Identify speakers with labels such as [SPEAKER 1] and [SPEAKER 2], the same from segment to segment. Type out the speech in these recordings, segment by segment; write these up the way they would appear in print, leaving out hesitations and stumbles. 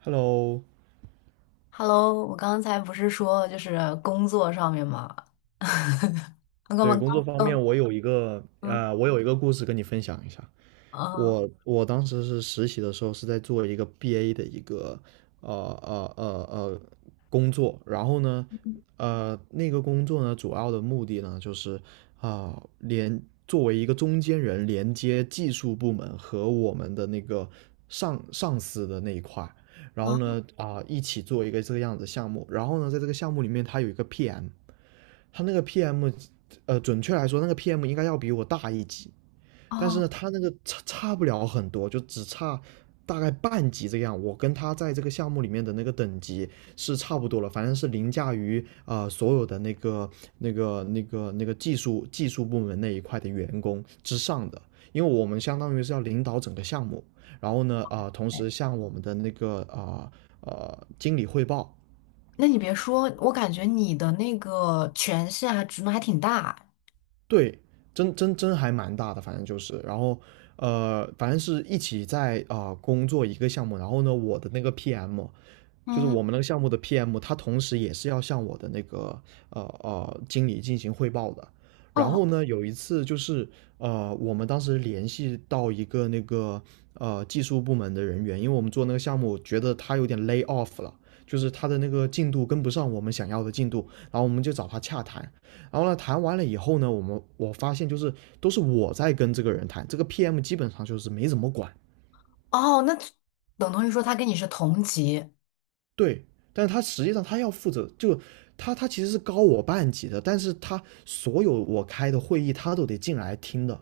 [SPEAKER 1] Hello,
[SPEAKER 2] Hello，我刚才不是说就是工作上面嘛。我刚
[SPEAKER 1] 对，
[SPEAKER 2] 刚
[SPEAKER 1] 工作方
[SPEAKER 2] 刚
[SPEAKER 1] 面，
[SPEAKER 2] 嗯
[SPEAKER 1] 我有一个
[SPEAKER 2] 嗯
[SPEAKER 1] 我有一个故事跟你分享一下。
[SPEAKER 2] 嗯
[SPEAKER 1] 我当时是实习的时候是在做一个 BA 的一个呃呃呃呃工作，然后呢，那个工作呢，主要的目的呢就是啊、连作为一个中间人，连接技术部门和我们的那个上司的那一块儿，然后呢，一起做一个这个样子的项目，然后呢，在这个项目里面，它有一个 PM。他那个 PM,准确来说，那个 PM 应该要比我大一级，但是
[SPEAKER 2] 哦。
[SPEAKER 1] 呢，他那个差不了很多，就只差大概半级这样。我跟他在这个项目里面的那个等级是差不多了，反正是凌驾于所有的那个技术部门那一块的员工之上的，因为我们相当于是要领导整个项目，然后呢，同时
[SPEAKER 2] 哎，
[SPEAKER 1] 向我们的那个经理汇报。
[SPEAKER 2] 那你别说，我感觉你的那个权限还职能还挺大。
[SPEAKER 1] 对，真还蛮大的，反正就是，然后反正是一起在工作一个项目，然后呢，我的那个 PM 就是
[SPEAKER 2] 嗯。
[SPEAKER 1] 我们那个项目的 PM,他同时也是要向我的那个经理进行汇报的。然
[SPEAKER 2] 哦
[SPEAKER 1] 后呢，有一次就是，我们当时联系到一个那个技术部门的人员，因为我们做那个项目，觉得他有点 lay off 了，就是他的那个进度跟不上我们想要的进度，然后我们就找他洽谈。然后呢，谈完了以后呢，我发现就是都是我在跟这个人谈，这个 PM 基本上就是没怎么管。
[SPEAKER 2] 哦，那等同于说他跟你是同级。
[SPEAKER 1] 对，但是他实际上他要负责，就他其实是高我半级的，但是他所有我开的会议他都得进来听的。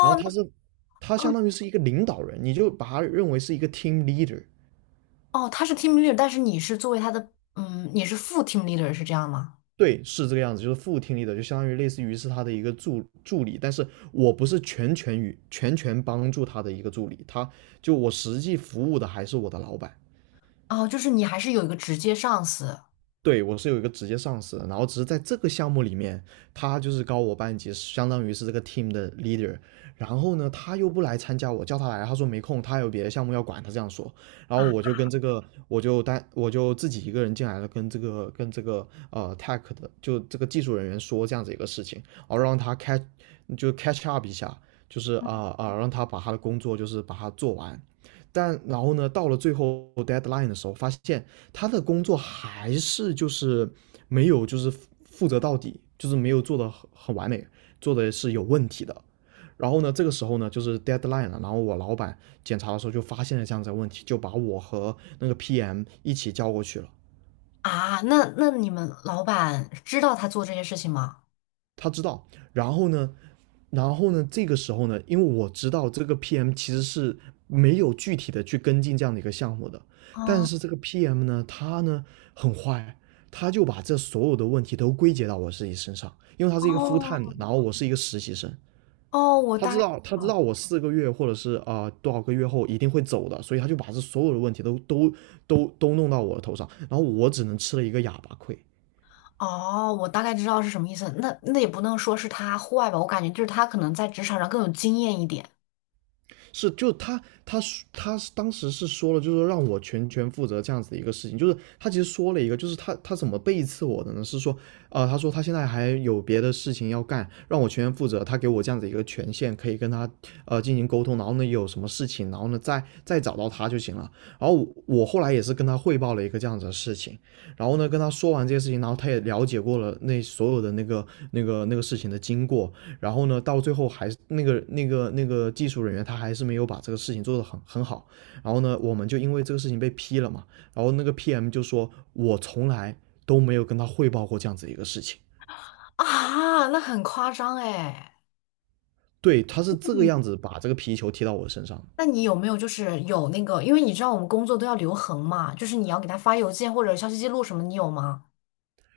[SPEAKER 1] 然后
[SPEAKER 2] 那
[SPEAKER 1] 他是，他相当于是一个领导人，你就把他认为是一个 team leader。
[SPEAKER 2] 哦，他是 team leader，但是你是作为他的你是副 team leader 是这样吗？
[SPEAKER 1] 对，是这个样子，就是副 team leader,就相当于类似于是他的一个助理，但是我不是全权帮助他的一个助理，他，就我实际服务的还是我的老板。
[SPEAKER 2] 哦，就是你还是有一个直接上司。
[SPEAKER 1] 对，我是有一个直接上司的，然后只是在这个项目里面，他就是高我半级，相当于是这个 team 的 leader。然后呢，他又不来参加，我叫他来，他说没空，他有别的项目要管，他这样说。然后
[SPEAKER 2] 啊
[SPEAKER 1] 我就跟这个，我就自己一个人进来了，跟这个tech 的，就这个技术人员说这样子一个事情，然后让他 catch, 就 catch up 一下，就是让他把他的工作就是把它做完。但然后呢，到了最后 deadline 的时候，发现他的工作还是就是没有就是负责到底，就是没有做的很完美，做的是有问题的。然后呢，这个时候呢，就是 deadline 了。然后我老板检查的时候就发现了这样子的问题，就把我和那个 PM 一起叫过去了。
[SPEAKER 2] 那那你们老板知道他做这些事情吗？
[SPEAKER 1] 他知道，然后呢，然后呢，这个时候呢，因为我知道这个 PM 其实是没有具体的去跟进这样的一个项目的，但
[SPEAKER 2] 啊。
[SPEAKER 1] 是这个 PM 呢，他呢很坏，他就把这所有的问题都归结到我自己身上，因为他是一个 full
[SPEAKER 2] 哦
[SPEAKER 1] time 的，然后我是一个实习生，
[SPEAKER 2] 哦，我
[SPEAKER 1] 他
[SPEAKER 2] 大
[SPEAKER 1] 知
[SPEAKER 2] 概。
[SPEAKER 1] 道，他知
[SPEAKER 2] 哦
[SPEAKER 1] 道我4个月或者是多少个月后一定会走的，所以他就把这所有的问题都弄到我的头上，然后我只能吃了一个哑巴亏。
[SPEAKER 2] 哦，我大概知道是什么意思。那那也不能说是他坏吧，我感觉就是他可能在职场上更有经验一点。
[SPEAKER 1] 是，就他当时是说了，就是说让我全权负责这样子的一个事情，就是他其实说了一个，就是他怎么背刺我的呢？是说，他说他现在还有别的事情要干，让我全权负责，他给我这样子一个权限，可以跟他进行沟通，然后呢有什么事情，然后呢再找到他就行了。然后我后来也是跟他汇报了一个这样子的事情，然后呢跟他说完这些事情，然后他也了解过了那所有的那个事情的经过，然后呢，到最后还是那个技术人员他还是没有把这个事情做得很好。然后呢，我们就因为这个事情被批了嘛。然后那个 PM 就说，我从来都没有跟他汇报过这样子一个事情。
[SPEAKER 2] 啊，那很夸张哎。
[SPEAKER 1] 对，他是这个样
[SPEAKER 2] 嗯，
[SPEAKER 1] 子把这个皮球踢到我身上。
[SPEAKER 2] 那你有没有就是有那个，因为你知道我们工作都要留痕嘛，就是你要给他发邮件或者消息记录什么，你有吗？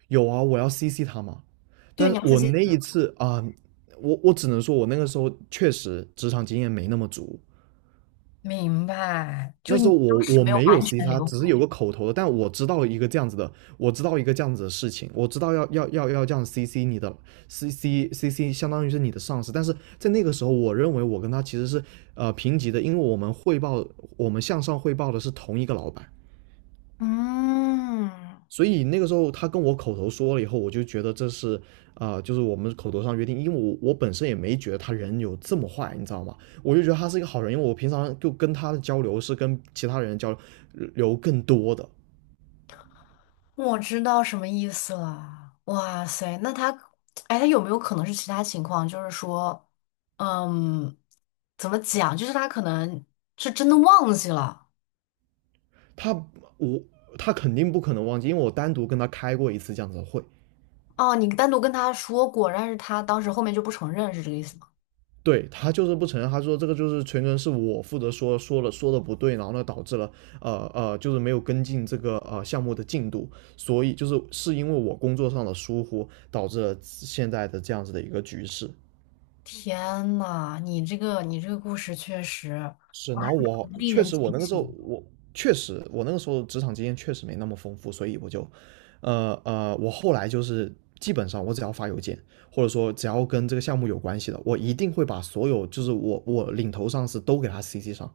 [SPEAKER 1] 有啊，我要 CC 他嘛。
[SPEAKER 2] 对，
[SPEAKER 1] 但
[SPEAKER 2] 你
[SPEAKER 1] 是
[SPEAKER 2] 要自
[SPEAKER 1] 我
[SPEAKER 2] 己。
[SPEAKER 1] 那一次，我只能说，我那个时候确实职场经验没那么足，
[SPEAKER 2] 明白，就
[SPEAKER 1] 那
[SPEAKER 2] 是
[SPEAKER 1] 时
[SPEAKER 2] 你
[SPEAKER 1] 候
[SPEAKER 2] 当
[SPEAKER 1] 我
[SPEAKER 2] 时
[SPEAKER 1] 我
[SPEAKER 2] 没有
[SPEAKER 1] 没有
[SPEAKER 2] 完
[SPEAKER 1] C
[SPEAKER 2] 全
[SPEAKER 1] 他，
[SPEAKER 2] 留
[SPEAKER 1] 只是
[SPEAKER 2] 痕。
[SPEAKER 1] 有个口头的，但我知道一个这样子的，我知道一个这样子的事情，我知道要这样 CC 你的， CC 相当于是你的上司，但是在那个时候，我认为我跟他其实是平级的，因为我们向上汇报的是同一个老板，
[SPEAKER 2] 嗯，
[SPEAKER 1] 所以那个时候他跟我口头说了以后，我就觉得这是就是我们口头上约定，因为我本身也没觉得他人有这么坏，你知道吗？我就觉得他是一个好人，因为我平常就跟他的交流是跟其他人交流更多的。
[SPEAKER 2] 我知道什么意思了。哇塞，那他，哎，他有没有可能是其他情况？就是说，嗯，怎么讲？就是他可能是真的忘记了。
[SPEAKER 1] 他我他肯定不可能忘记，因为我单独跟他开过一次这样子的会。
[SPEAKER 2] 哦，你单独跟他说过，但是他当时后面就不承认，是这个意思吗？
[SPEAKER 1] 对，他就是不承认，他说这个就是全程是我负责，说的不对，然后呢导致了就是没有跟进这个项目的进度，所以就是是因为我工作上的疏忽导致了现在的这样子的一个局势。
[SPEAKER 2] 天呐，你这个你这个故事确实。
[SPEAKER 1] 是，然
[SPEAKER 2] 哇，还
[SPEAKER 1] 后我
[SPEAKER 2] 蛮令
[SPEAKER 1] 确
[SPEAKER 2] 人
[SPEAKER 1] 实
[SPEAKER 2] 警
[SPEAKER 1] 我那个时
[SPEAKER 2] 醒
[SPEAKER 1] 候
[SPEAKER 2] 的。
[SPEAKER 1] 职场经验确实没那么丰富，所以我就我后来就是基本上我只要发邮件或者说只要跟这个项目有关系的，我一定会把所有就是我领头上司都给他 CC 上。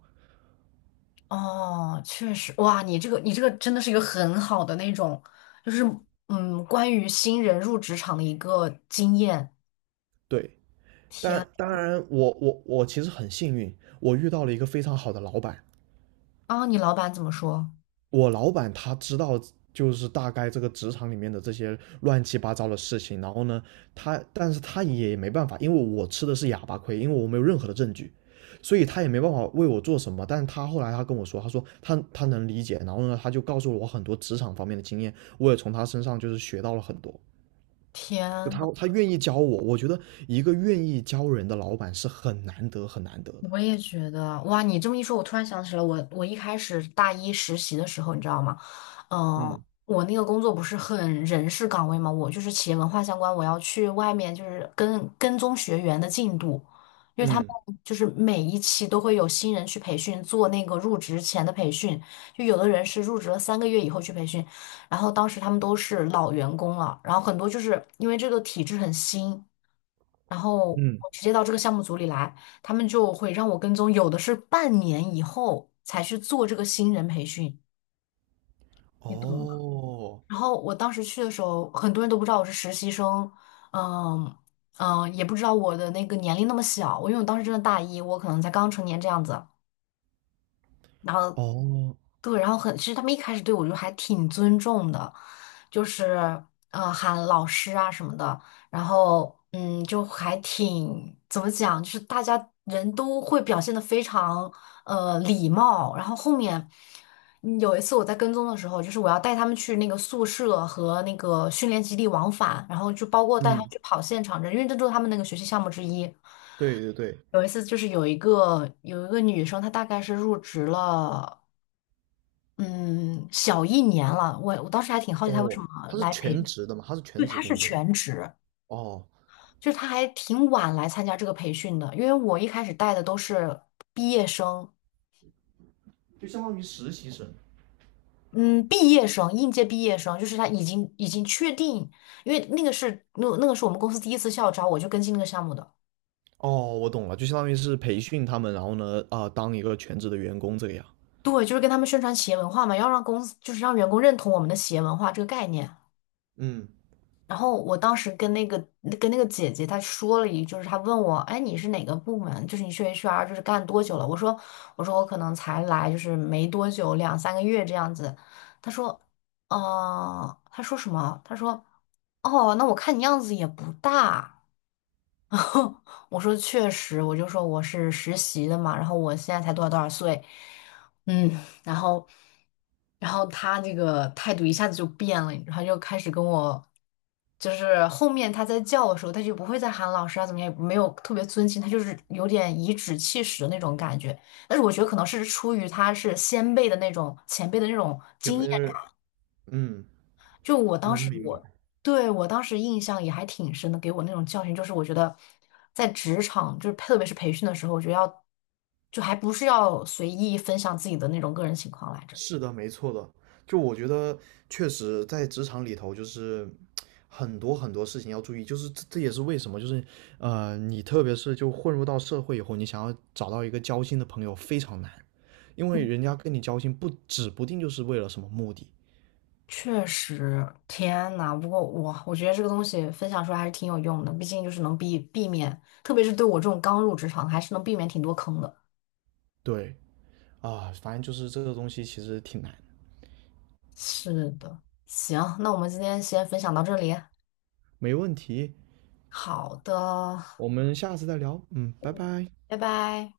[SPEAKER 2] 哦，确实。哇，你这个你这个真的是一个很好的那种，就是关于新人入职场的一个经验。
[SPEAKER 1] 对，
[SPEAKER 2] 天。
[SPEAKER 1] 但当然我其实很幸运，我遇到了一个非常好的老板。
[SPEAKER 2] 啊，你老板怎么说？
[SPEAKER 1] 我老板他知道，就是大概这个职场里面的这些乱七八糟的事情。然后呢，但是他也没办法，因为我吃的是哑巴亏，因为我没有任何的证据，所以他也没办法为我做什么。但他后来他跟我说，他说他能理解。然后呢，他就告诉了我很多职场方面的经验，我也从他身上就是学到了很多。
[SPEAKER 2] 天
[SPEAKER 1] 就他
[SPEAKER 2] 呐，
[SPEAKER 1] 他愿意教我，我觉得一个愿意教人的老板是很难得的。
[SPEAKER 2] 我也觉得。哇，你这么一说，我突然想起了我，我一开始大一实习的时候，你知道吗？嗯，
[SPEAKER 1] 嗯。
[SPEAKER 2] 我那个工作不是很人事岗位嘛，我就是企业文化相关，我要去外面就是跟跟踪学员的进度，因为他们
[SPEAKER 1] 嗯。
[SPEAKER 2] 就是每一期都会有新人去培训，做那个入职前的培训，就有的人是入职了三个月以后去培训，然后当时他们都是老员工了，然后很多就是因为这个体制很新。然后
[SPEAKER 1] 嗯。
[SPEAKER 2] 我直接到这个项目组里来，他们就会让我跟踪，有的是半年以后才去做这个新人培训，你懂吗？
[SPEAKER 1] 哦。
[SPEAKER 2] 然后我当时去的时候，很多人都不知道我是实习生。嗯嗯，也不知道我的那个年龄那么小，我因为我当时真的大一，我可能才刚成年这样子。然后
[SPEAKER 1] 哦。
[SPEAKER 2] 对，然后很，其实他们一开始对我就还挺尊重的，就是喊老师啊什么的，然后就还挺怎么讲，就是大家人都会表现的非常礼貌，然后后面。嗯，有一次我在跟踪的时候，就是我要带他们去那个宿舍和那个训练基地往返，然后就包括带他们
[SPEAKER 1] 嗯。
[SPEAKER 2] 去跑现场这，因为这都是他们那个学习项目之一。
[SPEAKER 1] 对对对。
[SPEAKER 2] 有一次就是有一个女生，她大概是入职了嗯，小一年了。我当时还挺好奇他为什
[SPEAKER 1] 哦，
[SPEAKER 2] 么
[SPEAKER 1] 他是
[SPEAKER 2] 来培。
[SPEAKER 1] 全职的嘛，他是
[SPEAKER 2] 对，
[SPEAKER 1] 全职
[SPEAKER 2] 他是
[SPEAKER 1] 工作的。
[SPEAKER 2] 全职，
[SPEAKER 1] 哦，
[SPEAKER 2] 就是他还挺晚来参加这个培训的。因为我一开始带的都是毕业生。
[SPEAKER 1] 就相当于实习生。
[SPEAKER 2] 嗯，毕业生，应届毕业生，就是他已经确定，因为那个是那个是我们公司第一次校招，我就跟进那个项目的。
[SPEAKER 1] 哦，我懂了，就相当于是培训他们，然后呢，当一个全职的员工这个样。
[SPEAKER 2] 对，就是跟他们宣传企业文化嘛，要让公司就是让员工认同我们的企业文化这个概念。
[SPEAKER 1] 嗯，
[SPEAKER 2] 然后我当时跟那个跟那个姐姐她说了一句，就是她问我，哎，你是哪个部门？就是你去 HR 就是干多久了？我说我可能才来就是没多久，两三个月这样子。她说，哦、她说什么？她说，哦，那我看你样子也不大。然后我说确实，我就说我是实习的嘛，然后我现在才多少多少岁。嗯，然后，然后他那个态度一下子就变了，然后就开始跟我，就是后面他在叫的时候，他就不会再喊老师啊，怎么样，也没有特别尊敬，他就是有点颐指气使的那种感觉。但是我觉得可能是出于他是先辈的那种前辈的那种
[SPEAKER 1] 有
[SPEAKER 2] 经
[SPEAKER 1] 没
[SPEAKER 2] 验，
[SPEAKER 1] 嗯，
[SPEAKER 2] 就我当
[SPEAKER 1] 能
[SPEAKER 2] 时
[SPEAKER 1] 明白。
[SPEAKER 2] 我对我当时印象也还挺深的，给我那种教训就是，我觉得在职场，就是特别是培训的时候，我觉得要就还不是要随意分享自己的那种个人情况来着。
[SPEAKER 1] 是的，没错的。就我觉得，确实在职场里头，就是很多很多事情要注意，就是这也是为什么，就是你特别是就混入到社会以后，你想要找到一个交心的朋友非常难，因为人
[SPEAKER 2] 嗯，
[SPEAKER 1] 家跟你交心不指不定就是为了什么目的。
[SPEAKER 2] 确实，天呐，不过我觉得这个东西分享出来还是挺有用的，毕竟就是能避免，特别是对我这种刚入职场，还是能避免挺多坑的。
[SPEAKER 1] 对啊，反正就是这个东西其实挺难。
[SPEAKER 2] 是的，行，那我们今天先分享到这里。
[SPEAKER 1] 没问题，
[SPEAKER 2] 好的，
[SPEAKER 1] 我们下次再聊。嗯，拜拜。
[SPEAKER 2] 拜拜。